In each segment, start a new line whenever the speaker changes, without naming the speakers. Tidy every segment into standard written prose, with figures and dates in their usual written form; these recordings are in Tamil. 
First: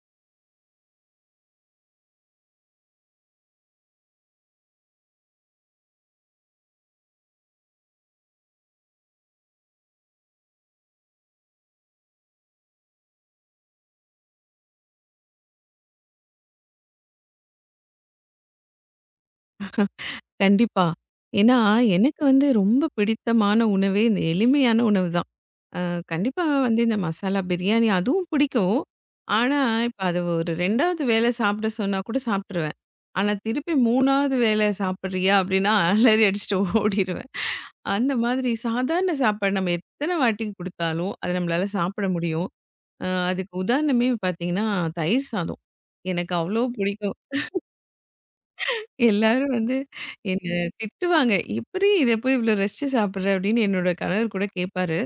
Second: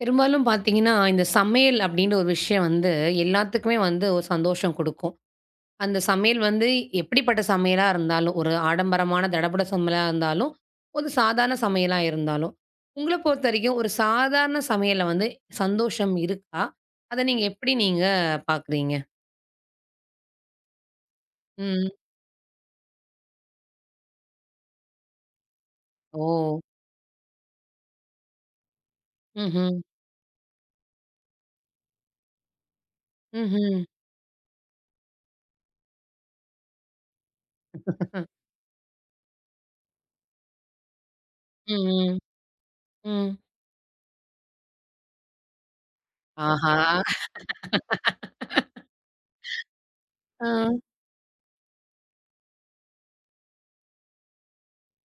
பெரும்பாலும் பார்த்தீங்கன்னா, இந்த சமையல் அப்படின்ற ஒரு விஷயம் வந்து எல்லாத்துக்குமே வந்து ஒரு சந்தோஷம் குடுக்கும். அந்த சமையல் வந்து எப்படிப்பட்ட சமையலா இருந்தாலும், ஒரு ஆடம்பரமான தடபுட சமையலா இருந்தாலும், ஒரு சாதாரண சமையலா இருந்தாலும், உங்கள பொறுத்தவரைக்கும் ஒரு சாதாரண சமையல்ல வந்து சந்தோஷம் இருக்கா? அத நீங்க எப்படி பார்க்குறீங்க?
கண்டிப்பா. ஏன்னா,
ம்.
எனக்கு வந்து ரொம்ப பிடித்தமான உணவே இந்த எளிமையான உணவு தான். அ கண்டிப்பா
ஓ!
வந்து இந்த மசாலா பிரியாணி அதுவும் பிடிக்கும். ஆனா,
ம்ஹ்ம்.
இப்ப அது ஒரு 2வது வேளை சாப்பிட சொன்னா கூட சாப்ட்டுருவேன். ஆனா, திருப்பி
ம்ஹ்ம்.
3வது வேளை சாப்பிடுறியா? அப்டின்னா அலறி அடிச்சுட்டு ஓடிருவேன். அந்த மாதிரி சாதாரண சாப்பாடு நம்ம எத்தன வாட்டி குடுத்தாலும், அது நம்மளால
ம்,
சாப்பிட
ம்,
முடியும்.
ம்.
அதுக்கு உதாரணமே பார்த்தீங்கன்னா, தயிர் சாதம். எனக்கு அவ்ளோ
ஆஹா!
பிடிக்கும். எல்லாரும் வந்து
அ.
என்ன திட்டுவாங்க. "எப்புடி இத போய் இவ்ளோ ரசிச்சு சாப்பிடுற?" அப்படின்னு என்னோட கணவர் கூட கேட்பாரு.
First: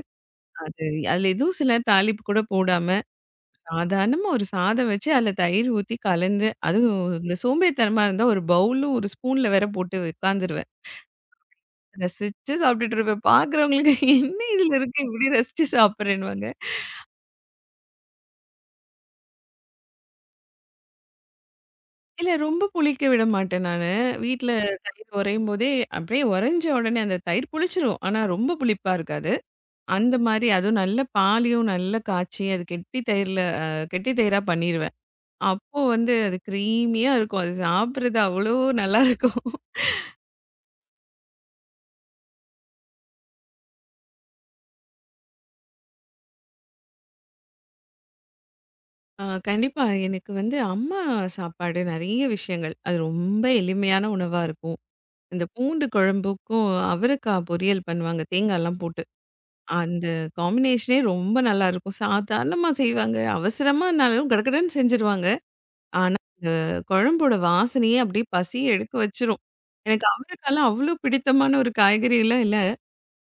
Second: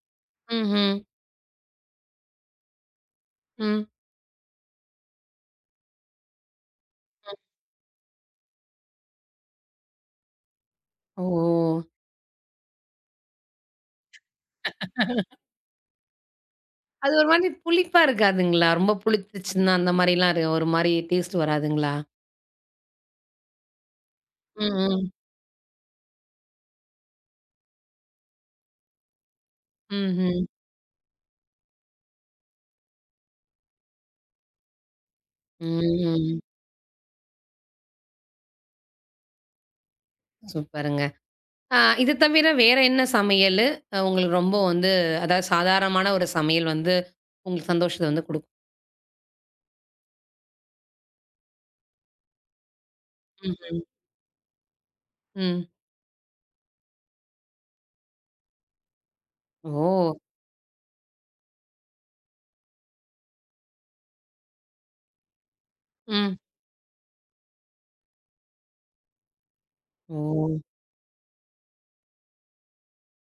அது
ம்ஹ்ம்.
அதுல எதுவும் சிலர் தாளிப்பு கூட போடாம,
ம், ம்.
சாதாரணமா ஒரு சாதம் வச்சு அதுல தயிர் ஊத்தி கலந்து, அதுவும் இந்த சோம்பேறித்தனமா இருந்தா ஒரு பவுலும், ஒரு ஸ்பூன்ல வேற போட்டு உட்காந்துருவேன்.
ஓ!
ரசிச்சு சாப்பிட்டுட்டு இருப்பேன். பார்க்குறவங்களுக்கு "என்ன இதுல இருக்கு? இப்படி ரசிச்சு சாப்பிடுறேன்னுவாங்க."
அது ஒரு மாரி புளிப்பா இருக்காதுங்களா? ரொம்ப புளித்துச்சுன்னா, அந்த மாரிலாம் ஒரு மாரி டேஸ்ட் வராதுங்களா?
இல்ல ரொம்ப புளிக்க விட மாட்டேன் நானு. வீட்ல
ம்,
தயிர்
ம்.
உறையும் போதே, அப்படியே உறைஞ்ச உடனே அந்த தயிர் புளிச்சிரும். ஆனா ரொம்ப புளிப்பா இருக்காது. அந்த
ம்ஹ்ம்.
மாரி அதுவும் நல்ல பாலையும் நல்லா காய்ச்சி, அது கெட்டி தயிர்ல கெட்டி தயிரா பண்ணிருவேன். அப்போ
ம்.
வந்து
ம்.
அது க்ரீமியா இருக்கும். அது சாப்பிடுறது அவ்வளோ நல்லாருக்கும்.
சூப்பருங்க. இது தவிர வேற என்ன சமையலு உங்களுக்கு ரொம்ப வந்து அதாவது சாதாரணமான ஒரு சமையல் வந்து உங்களுக்கு சந்தோஷத்த வந்து குடுக்கும்?
ஆ கண்டிப்பா. எனக்கு வந்து அம்மா சாப்பாடு நெறைய விஷயங்கள். அது ரொம்ப
ம்ஹ்ம். ம்.
எளிமையான உணவா இருக்கும். இந்த
ம்.
பூண்டு குழம்புக்கும் அவரைக்காய் பொரியல் பண்ணுவாங்க, தேங்காய்லாம் போட்டு. அந்த
ஓ!
காம்பினேஷனே ரொம்ப நல்லாருக்கும். சாதாரணமா செய்வாங்க. அவசரமானாலும் கடகடன்னு செஞ்சுருவாங்க. ஆனா,
ம்.
இந்த குழம்போட வாசனையே அப்படியே பசிய எடுக்க வச்சுரும். எனக்கு
ஓ!
அவரைக்காலாம் அவ்ளோ பிடித்தமான ஒரு காய்கறிலாம் இல்ல.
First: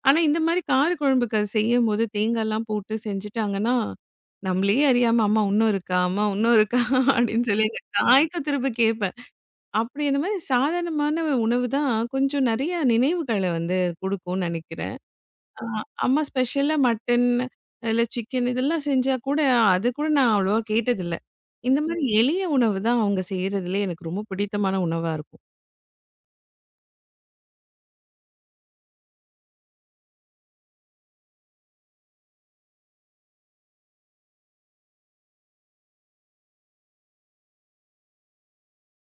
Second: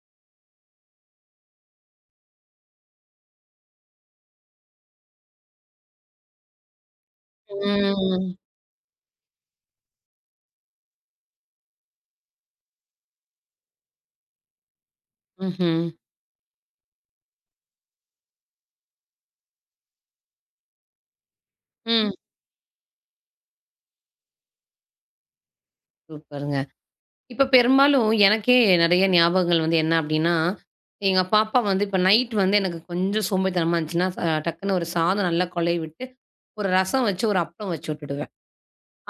ஆனா, இந்த மாரி கார குழம்புக்கு அது செய்யும்போது தேங்காய்லாம் போட்டு செஞ்சுட்டாங்கன்னா, நம்மளே அறியாம "அம்மா இன்னும் இருக்கா? அம்மா இன்னும் இருக்கா?" அப்படின்னு சொல்லி அந்த
ம்.
காய்க்க திரும்ப கேட்பேன். அப்படி இந்த மாரி சாதாரணமான உணவு தான் கொஞ்சம் நெறைய நினைவுகள வந்து குடுக்கும்னு நெனைக்கிறேன். ஆ,
ம்ஹ்ம்.
அம்மா ஸ்பெஷலா மட்டன், இல்ல சிக்கன் இதெல்லாம் செஞ்சா கூட, அது கூட நான் அவ்வளவா கேட்டதில்ல. இந்த மாரி
ம்.
எளிய உணவு தான் அவங்க செய்றதுலயே எனக்கு ரொம்ப பிடித்தமான உணவா இருக்கும்.
சூப்பருங்க. இப்ப பெரும்பாலும் எனக்கே நெறைய ஞாபகங்கள் வந்து என்ன அப்டின்னா, எங்க பாப்பா வந்து இப்ப நைட் வந்து எனக்கு கொஞ்சம் சோம்பேறித்தனமா இருந்துச்சுன்னா, டக்குன்னு ஒரு சாதம் நல்லா கொழைய விட்டு, ஒரு ரசம் வச்சு, ஒரு அப்பளம் வச்சு விட்டுடுவேன்.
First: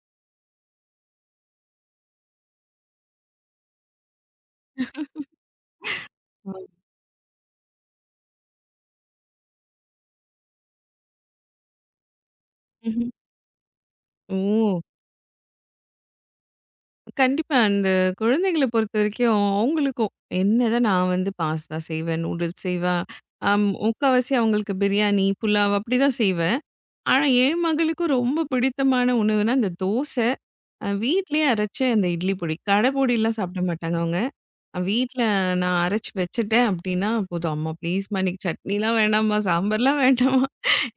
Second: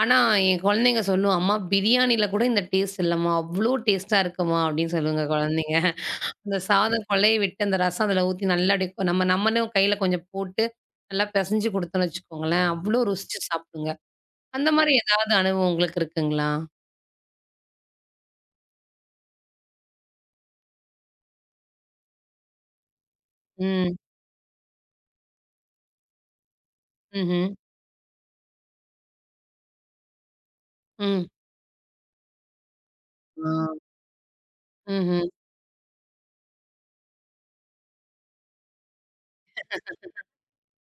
ஆனா என் குழந்தைங்க சொல்லும், "அம்மா பிரியாணில கூட இந்த டேஸ்ட் இல்லம்மா, அவ்ளோ டேஸ்ட்டா இருக்குமா" அப்டின்னு சொல்லுங்க குழந்தைங்க. அந்த
ம்.
சாதம் கொழைய விட்டு, அந்த ரசம் அதில ஊத்தி நல்லா அப்டியே நம்ம நம்மளும் கையில கொஞ்சம் போட்டு, நல்லா பெசஞ்சு குடுத்தோம்னு வச்சுக்கோங்களேன், அவ்ளோ
ம்ஹ்ம்.
ருசிச்சு சாப்பிடுங்க. அந்த
ஓ!
மாரி ஏதாவது அனுபவம் உங்களுக்கு இருக்குங்களா?
கண்டிப்பா. அந்த குழந்தைகள பொறுத்தவரைக்கும் அவங்களுக்கும், என்னதான் நான் வந்து பாஸ்தா செய்வேன், நூடுல்ஸ் செய்வேன்.
ம்.
முக்காவாசி அவங்களுக்கு பிரியாணி, புலாவ் அப்படிதான் செய்வேன். ஆனா,
ம்ஹ்ம்.
என் மகளுக்கும் ரொம்ப பிடித்தமான உணவுனா, இந்த தோசை.
ம்.
வீட்லயே அரைச்ச அந்த இட்லி பொடி. கடை பொடிலாம்
ஆ.
சாப்பிட மாட்டாங்க அவங்க. வீட்ல
ம்ஹ்ம்.
நான் அரைச்சு வச்சுட்டேன் அப்டின்னா போதும். "அம்மா ப்ளீஸ்மா இன்னைக்கு சட்னிலாம் வேணாம்மா, சாம்பார்லாம் வேண்டாம்மா.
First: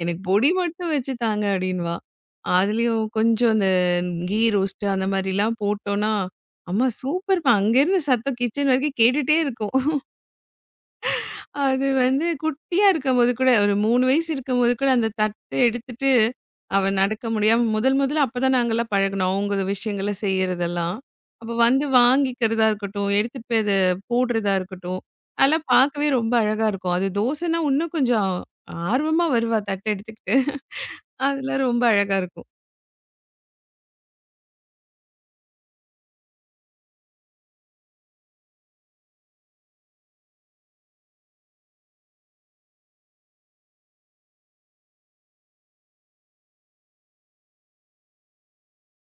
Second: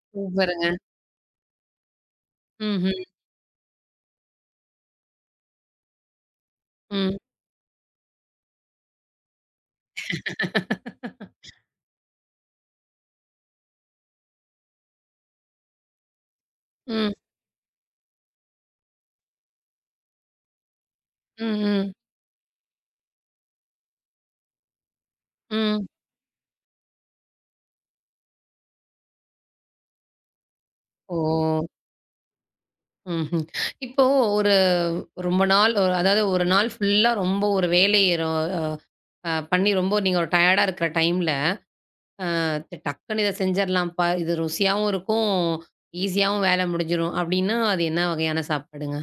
எனக்கு பொடி
சூப்பருங்க.
மட்டும் வச்சு தாங்க" அப்டின்னுவா.
ம்ஹ்ம்.
அதுலயும் கொஞ்சம் இந்த கீ ரோஸ்ட்டு அந்த மாரிலாம் போட்டோம்னா, "அம்மா
ம்.
சூப்பர்மா அங்கேருந்து சத்தம் கிச்சன் வரைக்கும் கேட்டுட்டே இருக்கும்." அது வந்து குட்டியா இருக்கும்போது கூட, ஒரு 3 வயசு இருக்கும்போது கூட அந்த தட்ட எடுத்துட்டு, அவ
ம்.
நடக்க முடியாம முதல் முதல்ல அப்பதான் நாங்கலாம் பழகுனோம். அவங்க விஷயங்கள செய்யறதெல்லாம். அப்ப
ம்.
வந்து
ம்.
வாங்கிக்கிறதா இருக்கட்டும், எடுத்துட்டு போய் அத போடுறதா இருக்கட்டும், அதெல்லாம்
ம்.
பார்க்கவே ரொம்ப அழகா இருக்கும். அது தோசைன்னா இன்னும் கொஞ்சம் ஆர்வமா வருவா தட்ட எடுத்துக்கிட்டு.
ஓ!
அதெல்லாம் ரொம்ப அழகா இருக்கும்.
ம்ஹ்ம். இப்போ ஒரு ரொம்ப நாள் ஒரு அதாவது ஒரு நாள் ஃபுல்லா ரொம்ப ஒரு வேலை ரொ அ பண்ணி ரொம்ப நீங்க ஒரு டயர்டா இருக்கிற டைம்ல, டக்குன்னு இத செஞ்சிரலாம்ப்பா. இது ருசியாவும் இருக்கும், ஈஸியாவும் வேல முடிஞ்சிரும் அப்டின்னா, அது என்ன வகையான சாப்பாடுங்க?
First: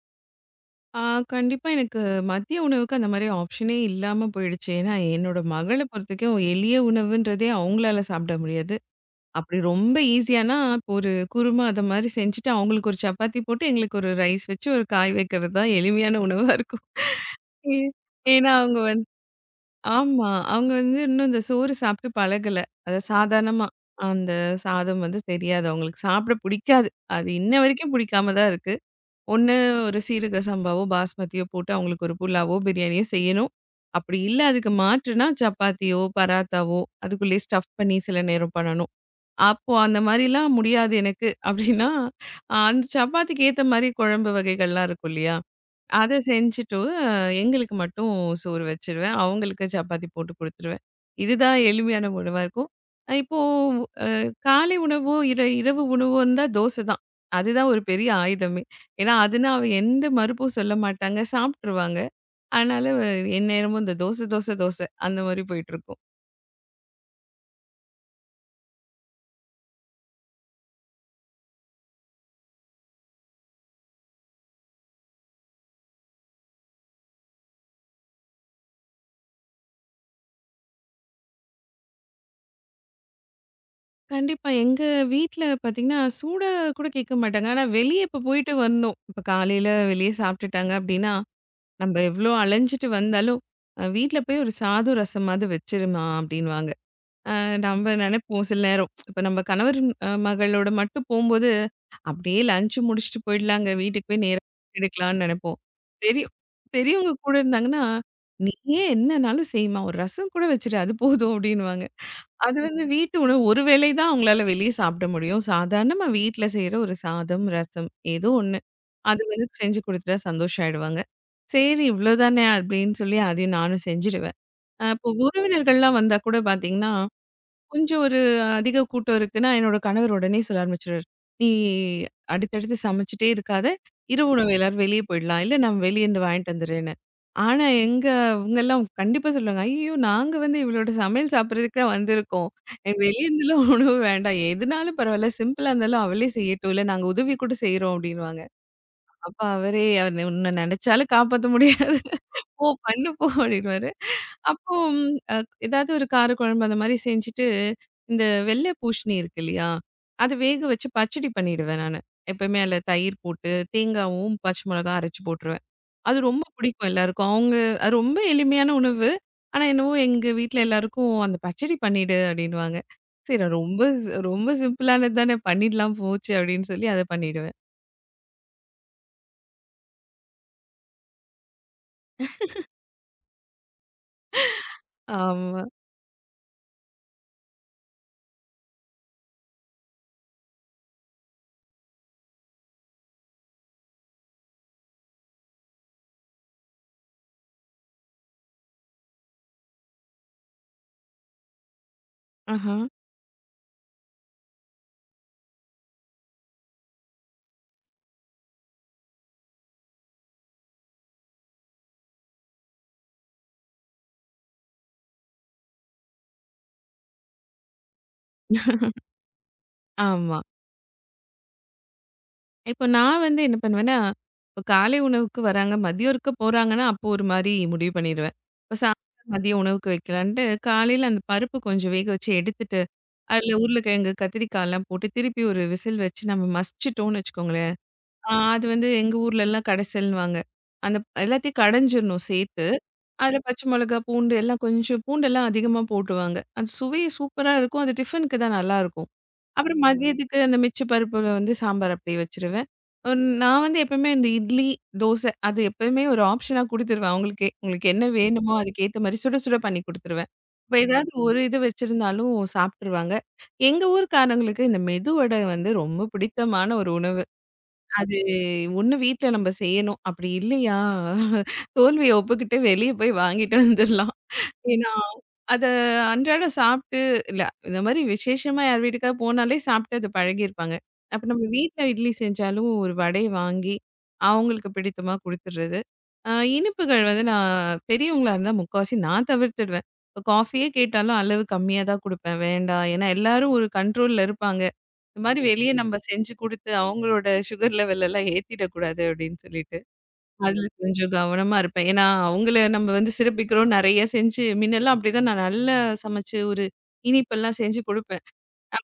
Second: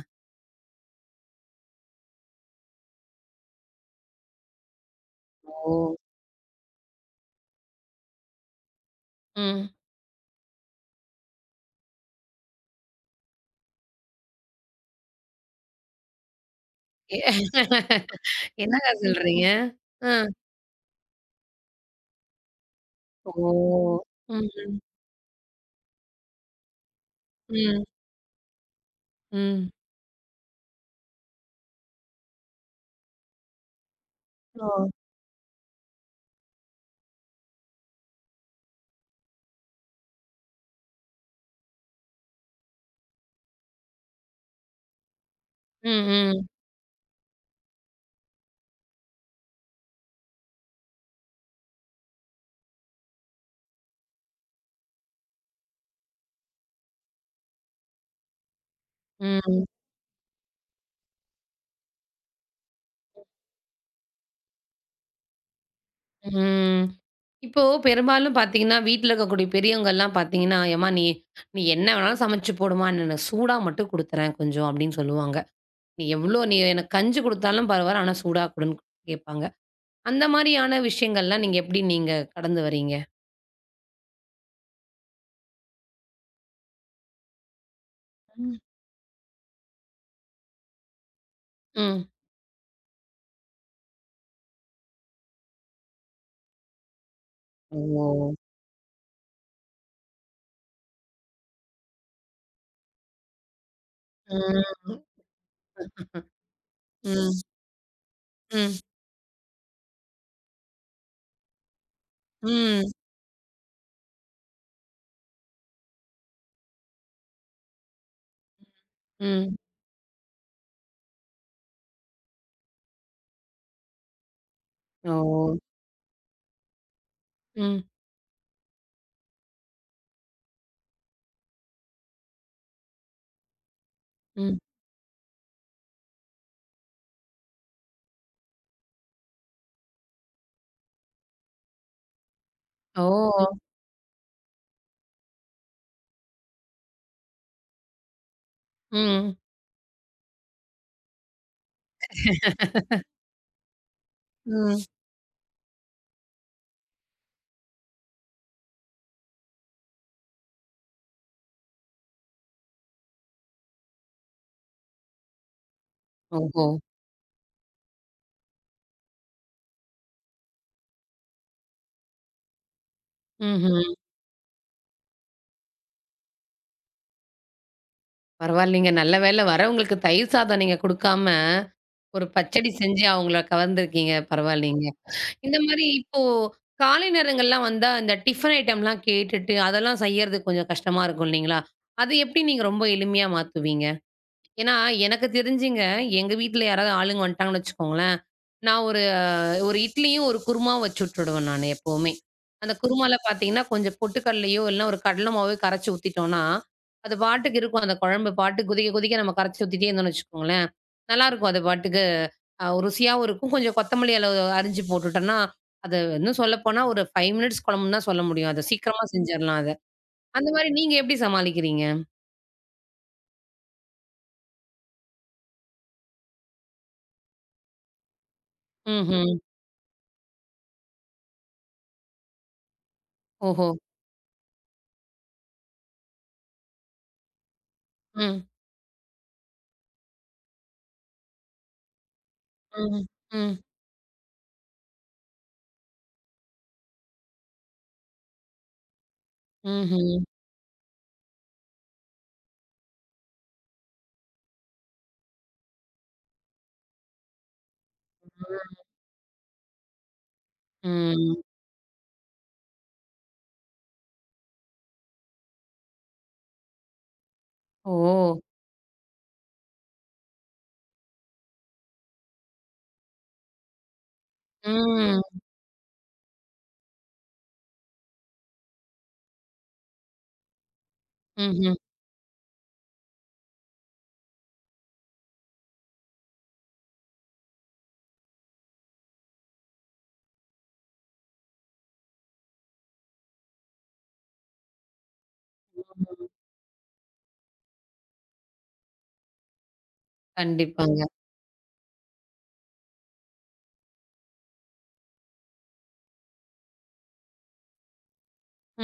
ஆ கண்டிப்பா எனக்கு மதிய உணவுக்கு அந்த மாரி ஆப்ஷனே இல்லாம போயிடுச்சு. ஏன்னா என்னோட மகள
ஓ!
பொறுத்தவரைக்கும் எளிய உணவுன்றதே அவங்களால சாப்பிட முடியாது. அப்படி
ம்.
ரொம்ப ஈஸியானா, இப்போ ஒரு குருமா அது மாரி செஞ்சுட்டு, அவங்களுக்கு ஒரு சப்பாத்தி போட்டு, எங்களுக்கு ஒரு ரைஸ் வச்சு, ஒரு காய் வைக்கிறது தான் எளிமையான உணவா இருக்கும். ஏ ஏன்னா அவங்க
என்னங்க
வந்து
சொல்றீங்க? அ.
ஆமா. அவங்க வந்து இன்னும் இந்த சோறு சாப்பிட்டு பழகல. அது சாதாரணமா.
ஓ!
அந்த
ம்.
சாதம் வந்து தெரியாது. அவங்களுக்கு சாப்பிட பிடிக்காது. அது இன்ன
ம். ம்.
வரைக்கும் பிடிக்காம தான் இருக்கு. ஒண்ணு
ம்.
ஒரு சீரக சம்பாவோ, பாஸ்மதியோ போட்டு அவங்களுக்கு ஒரு புலாவோ, பிரியாணியோ செய்யணும். அப்படி இல்ல
ஓ!
அதுக்கு மாற்றுனா சப்பாத்தியோ, பராத்தாவோ அதுக்குள்ளேயே ஸ்டஃப் பண்ணி சில நேரம் பண்ணணும். அப்போ அந்த மாரிலாம் முடியாது எனக்கு. அப்டின்னா, அந்த சப்பாத்திக்கு ஏத்த மாரி குழம்பு வகைகள்லாம் இருக்கும் இல்லையா?
ம்.
அத
ம்.
செஞ்சுட்டு எங்களுக்கு மட்டும் சோறு வச்சுருவேன். அவங்களுக்கு சப்பாத்தி போட்டு குடுத்துருவேன். இதுதான் எளிமையான உணவா இருக்கும். இப்போ அ காலை உணவோ, இரவு உணவோ இருந்தா தோசை தான். அதுதான் ஒரு பெரிய ஆயுதமே. ஏன்னா, அதுனா அவ
ம்.
எந்த மறுப்பும் சொல்ல மாட்டாங்க. சாப்ட்டுருவாங்க. அதனால எந்நேரமும் இந்த தோசை, தோசை, தோசை அந்த மாரி போயிட்டுருக்கும்.
ம். இப்போ பெரும்பாலும் பார்த்தீங்கன்னா, வீட்ல இருக்கக்கூடிய பெரியவங்கலாம் பார்த்தீங்கன்னா, "ஏம்மா நீ நீ என்ன வேணாலும் சமைச்சு போடுமா, என்ன சூடா மட்டும் குடுத்துறேன் கொஞ்சம்" அப்படின்னு சொல்லுவாங்க. "நீ எவ்ளோ எனக்கு கஞ்சி குடுத்தாலும் பரவால்ல, ஆனா சூடா குடுன்னு" கேட்பாங்க. அந்த மாரியான விஷயங்கள்லாம் நீங்க எப்படி கடந்து வரீங்க?
கண்டிப்பா. எங்க வீட்ல பார்த்தீங்கன்னா, சூடா கூட கேட்க மாட்டாங்க. ஆனா வெளிய இப்ப போயிட்டு
ம்.
வந்தோம். இப்ப காலையில வெளிய சாப்பிட்டுட்டாங்க அப்படின்னா, நம்ப
ம்.
எவ்வளோ அலைஞ்சிட்டு வந்தாலும், "வீட்ல போய் ஒரு சாதம், ரசமாவது வச்சிருமா" அப்படின்னுவாங்க. நம்ப
ஓ!
நெனைப்போம் சில நேரம். இப்ப நம்ப கணவர் மகளோட மட்டும் போம்போது, அப்படியே லஞ்ச் முடிச்சுட்டு போயிடலாங்க. வீட்டுக்கு போய் நேரா
ம்.
எடுக்கலாம்னு நெனைப்போம். பெரிய பெரியவங்க கூட
ம்.
இருந்தாங்கன்னா,
ம்.
"நீயே என்னனாலும் செய்யுமா, ஒரு ரசம் கூட வச்சுரு அது போதும்" அப்படின்னுவாங்க. அது வந்து
ம்.
வீட்டு உணவு ஒரு வேளை தான் அவங்களால வெளிய சாப்பிட முடியும். சாதாரணமா வீட்ல செய்ற ஒரு சாதம், ரசம் ஏதோ ஒண்ணு. அது வந்து
ம்.
செஞ்சு குடுத்துட்டா சந்தோஷம் ஆயிடுவாங்க. சரி இவ்ளோதானே அப்படின்னு சொல்லி அதையும் நானும் செஞ்சுடுவேன். இப்போ
ஓ!
உறவினர்கள்லாம் வந்தா கூட பார்த்தீங்கன்னா
ம்.
கொஞ்சம் ஒரு அதிக கூட்டம் இருக்குன்னா, என்னோட கணவர் உடனே சொல்ல ஆரம்பிச்சுருவாரு. "நீ அடுத்தடுத்து சமைச்சுட்டே இருக்காத. இரவு உணவு
ம்.
எல்லாரும் வெளிய போயிடலாம். இல்ல நான் வெளியேருந்து வாங்கிட்டு வந்துர்றேன்னு." ஆனா எங்க இவங்கலாம் கண்டிப்பா சொல்லுவாங்க. "ஐயய்யோ! நாங்க வந்து இவளோட சமையல் சாப்பிடுறதுக்கு தான் வந்திருக்கோம். எனக்கு
ஓ!
வெளியேருந்துலாம் உணவு வேண்டாம். எதுனாலும் பரவாயில்ல. சிம்பிளா இருந்தாலும் அவளே செய்யட்டும். இல்ல நாங்க உதவி கூட செய்றோம்." அப்படின்னு.
ம்.
அப்ப அவரே அவரு உன்ன நெனச்சாலும் காப்பாத்த முடியாது. போ பண்ணு போ அப்டின்னுவாரு. அப்போ
ம்.
ம், அ ஏதாவது ஒரு காரக்குழம்பு அந்த மாரி செஞ்சுட்டு, இந்த வெள்ளை பூசணி இருக்கு இல்லையா? அத வேக வச்சு பச்சடி பண்ணிடுவேன் நானு. எப்பவுமே அதுல தயிர் போட்டு, தேங்காவும், பச்சை மிளகாயும் அரைச்சு போட்டுருவேன். அது ரொம்ப
ஓஹோ!
பிடிக்கும் எல்லாருக்கும். அவங்க அது ரொம்ப எளிமையான உணவு. ஆனா என்னவோ எங்க வீட்ல எல்லாருக்கும் அந்த பச்சடி பண்ணிடு அப்டின்னுவாங்க. சரி ரொம்ப
ம்ஹ்ம்.
ரொம்ப சிம்பிளானது தானே பண்ணிடலாம் போச்சு அப்டின்னு சொல்லி அத பண்ணிடுவேன்.
பரவாயில்லைங்க. நல்ல வேள வரவங்களுக்கு தயிர் சாதம் நீங்க குடுக்காம, ஒரு பச்சடி செஞ்சு அவங்கள கவர்ந்திருக்கீங்க. பரவாயில்லைங்க. இந்த
ஆமா.
மாரி இப்போ காலை நேரங்கள்லாம் வந்தா, இந்த டிஃபன் ஐட்டம்லாம் கேட்டுட்டு, அதெல்லாம் செய்யறது கொஞ்சம் கஷ்டமா இருக்கும் இல்லைங்களா? அது எப்படி நீங்க ரொம்ப எளிமையா மாத்துவீங்க? ஏன்னா, எனக்கு தெரிஞ்சுங்க, எங்க வீட்ல யாராவது ஆளுங்க வந்துட்டாங்கன்னு வச்சுக்கோங்களேன், நான் ஒரு ஒரு இட்லியும், ஒரு குருமாவும் வச்சு விட்டுடுவேன் நானு எப்பவுமே. அந்த
ஆஹா.
குருமால பார்த்தீங்கன்னா, கொஞ்சம் பொட்டுக்கடலையோ, இல்லன்னா ஒரு கடல மாவையோ கரைச்சு ஊத்திட்டோம்ன்னா, அது பாட்டுக்கு இருக்கும். அந்த குழம்பு பாட்டுக்கு கொதிக்க கொதிக்க நம்ம கரைச்சு ஊத்திட்டே இருந்தோம்ன்னு வச்சுக்கோங்களேன், நல்லாருக்கும். அது பாட்டுக்கு ருசியாவும் இருக்கும். கொஞ்சம் கொத்தமல்லி அரிஞ்சு போட்டுட்டோம்ன்னா, அது இன்னும் சொல்லப்போனா ஒரு 5 மினிட்ஸ் குழம்புன்னு தான் சொல்ல முடியும். அத சீக்கிரமா செஞ்சிரலாம் அத.
ஆமா.
அந்த மாரி நீங்க எப்படி சமாளிக்கிறீங்க?
இப்போ நான் வந்து என்ன பண்ணுவேன்னா, இப்போ காலை உணவுக்கு வராங்க, மதியம் இருக்க போறாங்கன்னா, அப்போ ஒரு மாரி முடிவு பண்ணிருவேன். இப்போ சாயங்காலம்
ம்ஹ்ம்.
மதிய உணவுக்கு வைக்கலான்ட்டு, காலையில அந்த பருப்பு கொஞ்சம் வேக வச்சு எடுத்துட்டு, அதில
ஓஹோ!
உருளைக்கிழங்கு, கத்திரிக்காய்லாம் போட்டு திருப்பி ஒரு விசில் வச்சு நம்ம மசிச்சுட்டோம்னு வச்சுக்கோங்களேன், ஆ
ம்.
அது வந்து எங்க ஊர்லலாம் கடைசல்னுவாங்க. அந்த எல்லாத்தையும் கடைஞ்சிரணும் சேர்த்து.
ம்.
அதில
ம்.
பச்சை மிளகா, பூண்டு எல்லாம் கொஞ்சம் பூண்டெல்லாம் அதிகமா போடுவாங்க. அது சுவை சூப்பரா இருக்கும். அது டிஃபனுக்கு தான் நல்லாயிருக்கும். அப்புறம் ம்.
ம்ஹ்ம்.
மதியத்துக்கு அந்த மிச்ச பருப்புல வந்து சாம்பார் அப்படியே வச்சுருவேன். அ நான் வந்து எப்பவுமே இந்த இட்லி, தோசை அது எப்பவுமே ஒரு ஆப்ஷனா குடுத்துருவேன் அவங்களுக்கே. உங்களுக்கு என்ன வேணுமோ
ம்.
அதுக்கேத்த மாரி சுட சுட பண்ணி குடுத்துருவேன். இப்ப ஏதாவது ம்.
ம்.
ஒரு இது வச்சிருந்தாலும் சாப்ட்டுருவாங்க. எங்க ஊர்க்காரங்களுக்கு இந்த மெது வடை வந்து ரொம்ப பிடித்தமான ஒரு உணவு.
ஓ!
அது ஒண்ணு வீட்ல நம்ம செய்யணும். அப்படி இல்லையா, தோல்விய ஒப்புக்கிட்டு வெளிய போய் வாங்கிட்டு வந்துரலாம். ஏன்னா,
ம்.
அத அன்றாடம் சாப்ட்டு இல்ல இந்த மாரி விசேஷமா யார் வீட்டுக்காவது போனாலே சாப்ட்டு அது பழகியிருப்பாங்க. அப்ப நம்ம
ம்ஹ்ம்.
வீட்ல இட்லி செஞ்சாலும் ஒரு வடைய வாங்கி, அவங்களுக்கு பிடித்தமா குடுத்துடுறது. அ இனிப்புகள் வந்து நான் பெரியவங்களா இருந்தா முக்காவாசி நான் தவிர்த்துடுவேன். இப்ப காஃபியே கேட்டாலும் அளவு கம்மியா தான் குடுப்பேன். வேண்டாம். ஏன்னா எல்லாரும் ஒரு கண்ட்ரோல்ல இருப்பாங்க. இந்த மாரி வெளிய ம். நம்ம
ம்.
செஞ்சு குடுத்து, அவங்களோட சுகர் லெவல் எல்லாம் ஏத்திடக்கூடாது அப்படின்னு சொல்லிட்டு, அதுல
கண்டிப்பாங்க.
கொஞ்சம் கவனமா இருப்பேன். ஏன்னா, அவங்கள நம்ம வந்து சிறப்பிக்கிறோம் நெறைய செஞ்சு முன்னெல்லாம் அப்படிதான் நான் நல்லா சமைச்சு ஒரு இனிப்பெல்லாம் செஞ்சு குடுப்பேன்.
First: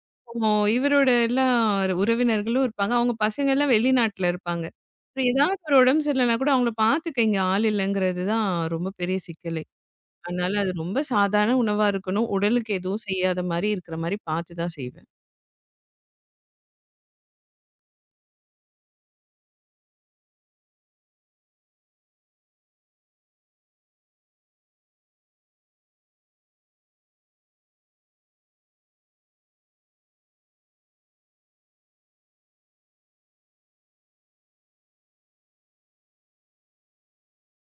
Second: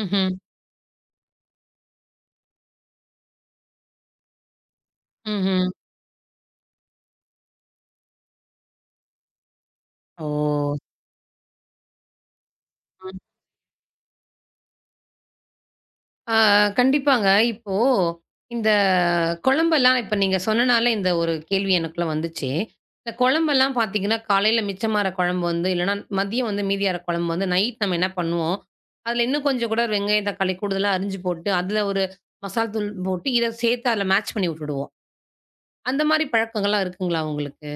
ம்ஹ்ம்.
இப்போ இவரோட எல்லாம் உறவினர்களும் இருப்பாங்க. அவங்க பசங்க எல்லாம் வெளிநாட்டுல இருப்பாங்க. அப்புறம் ஏதாவது
ம்ஹ்ம்.
ஒரு உடம்பு சரியில்லனா கூட அவங்கள பாத்துக்க இங்க ஆள் இல்லங்கிறது தான் ரொம்ப பெரிய சிக்கலே.
ஓ!
அதனால அது ரொம்ப சாதாரண உணவா இருக்கணும். உடலுக்கு எதுவும்
ம்.
செய்யாத மாரி இருக்கிற மாரி பாத்து தான் செய்வேன்.
ஆ கண்டிப்பாங்க. இப்போ இந்த குழம்பெல்லாம் இப்ப நீங்க சொன்னனால இந்த ஒரு கேள்வி எனக்குள்ள வந்துச்சு. இந்த குழம்பெல்லாம் பார்த்தீங்கன்னா, காலையில மிச்சமாற குழம்பு வந்து இல்லன்னா மதியம் வந்து மீதியாற குழம்பு வந்து நைட் நம்ம என்ன பண்ணுவோம், அதில இன்னும் கொஞ்சம் கூட வெங்காயம், தக்காளி கூடுதலா அரிஞ்சு போட்டு, அதில ஒரு மசால் தூள் போட்டு, இத சேர்த்து அதில மேட்ச் பண்ணி விட்டுடுவோம். அந்த மாரி பழக்கங்கள்லாம் இருக்குங்களா உங்களுக்கு?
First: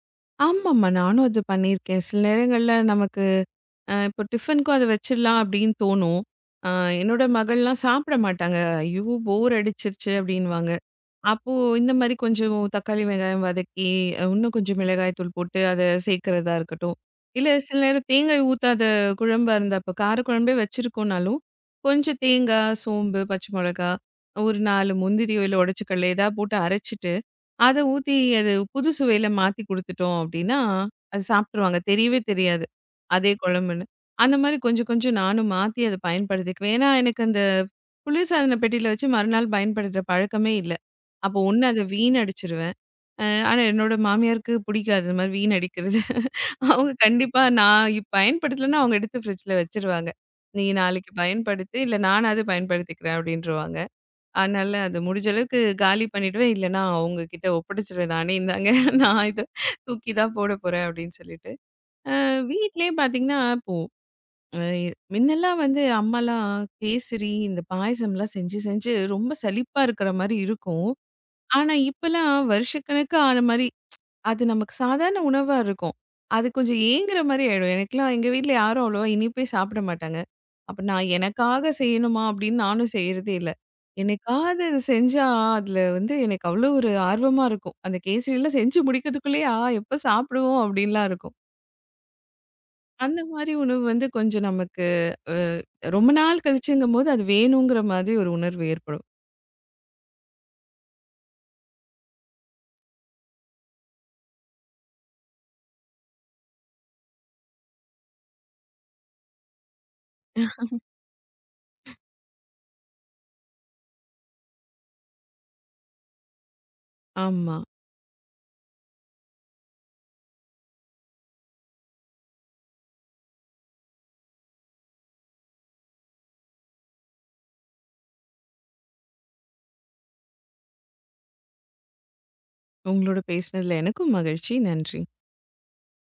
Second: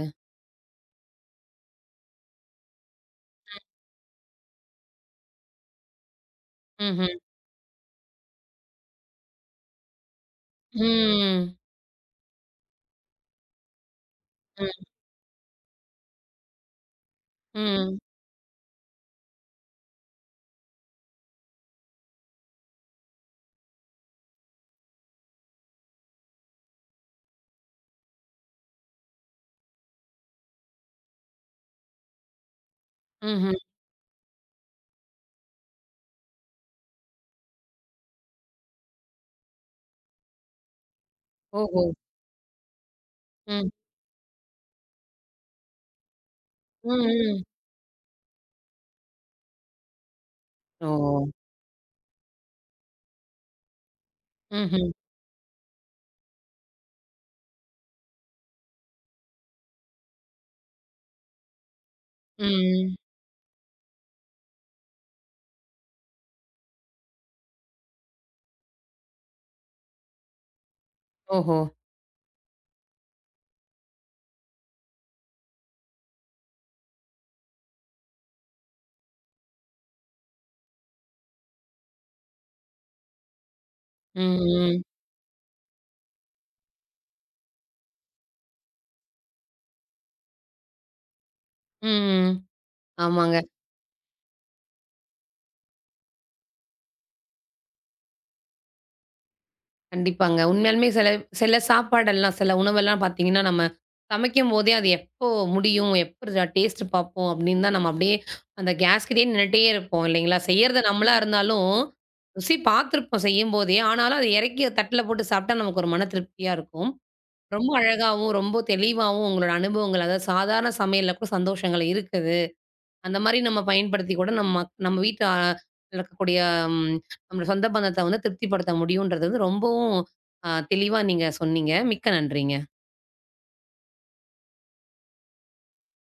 ஆமாமா. நானும் அது பண்ணியிருக்கேன். சில நேரங்கள்ல நமக்கு இப்போ டிஃபனுக்கும் அத வச்சிடலாம் அப்படின்னு தோணும். அ
ம்ஹ்ம்.
என்னோட மகள்லாம் சாப்பிட மாட்டாங்க. ஐயோ! போர் அடிச்சிருச்சு அப்படின்னுவாங்க. அப்போ
ம்.
இந்த மாரி கொஞ்சம் தக்காளி, வெங்காயம் வதக்கி, இன்னும்
ம்.
கொஞ்சம் மிளகாய் தூள் போட்டு அத சேர்க்கிறதா இருக்கட்டும். இல்ல சில
ம்.
நேரம் தேங்காய் ஊத்தாத குழம்பா இருந்தா இப்போ கார குழம்பே வச்சிருக்கோம்னாலும், கொஞ்சம் தேங்காய், சோம்பு, பச்சை மிளகா, ஒரு 4 முந்திரியோ, இல்ல உடைச்ச கடலையோ ஏதாவது போட்டு அரைச்சிட்டு அத ஊத்தி அது புது சுவையில மாத்தி குடுத்துட்டோம் அப்டின்னா, அது சாப்ட்டுருவாங்க. தெரியவே தெரியாது. அதே
ம்ஹ்ம்.
குழம்புன்னு. அந்த மாரி கொஞ்சம் கொஞ்சம் நானும் மாத்தி அத பயன்படுத்திக்குவேன். ஏன்னா, எனக்கு அந்த குளிர்சாதன பெட்டியில வச்சு மறுநாள் பயன்படுத்துற பழக்கமே இல்ல. அப்போ ஒண்ணு அத
ஓஹோ!
வீணடிச்சுருவேன். ஆனா
ம்.
என்னோட மாமியாருக்கு பிடிக்காது இந்த மாரி வீணடிக்கிறது. அவங்க
ம்.
கண்டிப்பா
ம்.
நான் இப் பயன்படுத்தலன்னா அவங்க எடுத்து ஃப்ரிட்ஜ்ல வச்சுருவாங்க. "நீ
ஓ!
நாளைக்கு பயன்படுத்து, இல்ல நானாவது பயன்படுத்திக்கிறேன்" அப்டின்ருவாங்க. அதனால
ம்ஹ்ம்.
அது முடிஞ்ச அளவுக்கு காலி பண்ணிடுவேன். இல்லன்னா, அவங்ககிட்ட ஒப்படைச்சுருவேன். நானே இந்தாங்க நான் இத தூக்கி தான் போட போறேன் அப்படின்னு சொல்லிட்டு. அ வீட்லயே
ம்.
பார்த்தீங்கன்னா, இப்போ அ முன்னெல்லாம் வந்து அம்மாலாம் கேசரி, இந்த பாயாசம்லாம் செஞ்சு செஞ்சு ரொம்ப சலிப்பா இருக்கிற மாரி இருக்கும்.
ஓஹோ!
ஆனா, இப்பலாம் வருஷக்கணக்கா ஆன மாரி அது நமக்கு சாதாரண உணவா இருக்கும். அது கொஞ்சம் ஏங்குற மாரி ஆயிடும். எனக்கெல்லாம் எங்க வீட்ல யாரும் அவ்வளவா இனிப்பே சாப்பிட மாட்டாங்க. அப்ப நான் எனக்காக செய்யணுமா அப்படின்னு நானும் செய்யறதே இல்ல.
ம்,
என்னைக்காவது அது
ம்.
செஞ்சா அதுல வந்து எனக்கு அவ்வளோ ஒரு ஆர்வமா இருக்கும். அந்த கேசரியெல்லாம் செஞ்சு முடிக்கிறதுக்குள்ளேயே, ஆ எப்ப சாப்பிடுவோம் அப்படின்லாம் இருக்கும்.
ம்.
அந்த
ஆமாங்க.
மாரி உணவு வந்து கொஞ்சம் நமக்கு அ ரொம்ப நாள் கழிச்சுங்கும்போது அது வேணுங்கிற மாதிரி ஒரு உணர்வு ஏற்படும்.
கண்டிப்பாங்க. உண்மையாலுமே சில சில சாப்பாடெல்லாம், சில உணவெல்லாம் பார்த்தீங்கன்னா, நம்ம சமைக்கும்போதே அது எப்போ முடியும்? எப்ப டேஸ்ட் பார்ப்போம்? அப்படின்னு தான் நம்ம அப்படியே அந்த கேஸ் கிட்டயே நின்னுட்டே இருப்போம் இல்லைங்களா? செய்யறது நம்மளா இருந்தாலும், ருசி பார்த்துருப்போம் செய்யும்போதே. ஆனாலும் அத இறக்கி தட்டில போட்டு சாப்பிட்டா நமக்கு ஒரு மன திருப்தியா இருக்கும்.
ஆமா.
ரொம்ப அழகாவும், ரொம்ப தெளிவாவும் உங்களோட அனுபவங்கள், அதாவது சாதாரண சமையல்ல கூட சந்தோஷங்கள் இருக்குது. அந்த மாரி நம்ம பயன்படுத்தி கூட நம்ம நம்ம வீட்டு இருக்கக்கூடிய ம் நம்மளோட சொந்த பந்தத்த வந்து திருப்திப்படுத்த முடியுன்றது வந்து ரொம்பவும் தெளிவா நீங்க சொன்னீங்க. மிக்க நன்றிங்க.
உங்களோட பேசினதுல எனக்கும் மகிழ்ச்சி. நன்றி.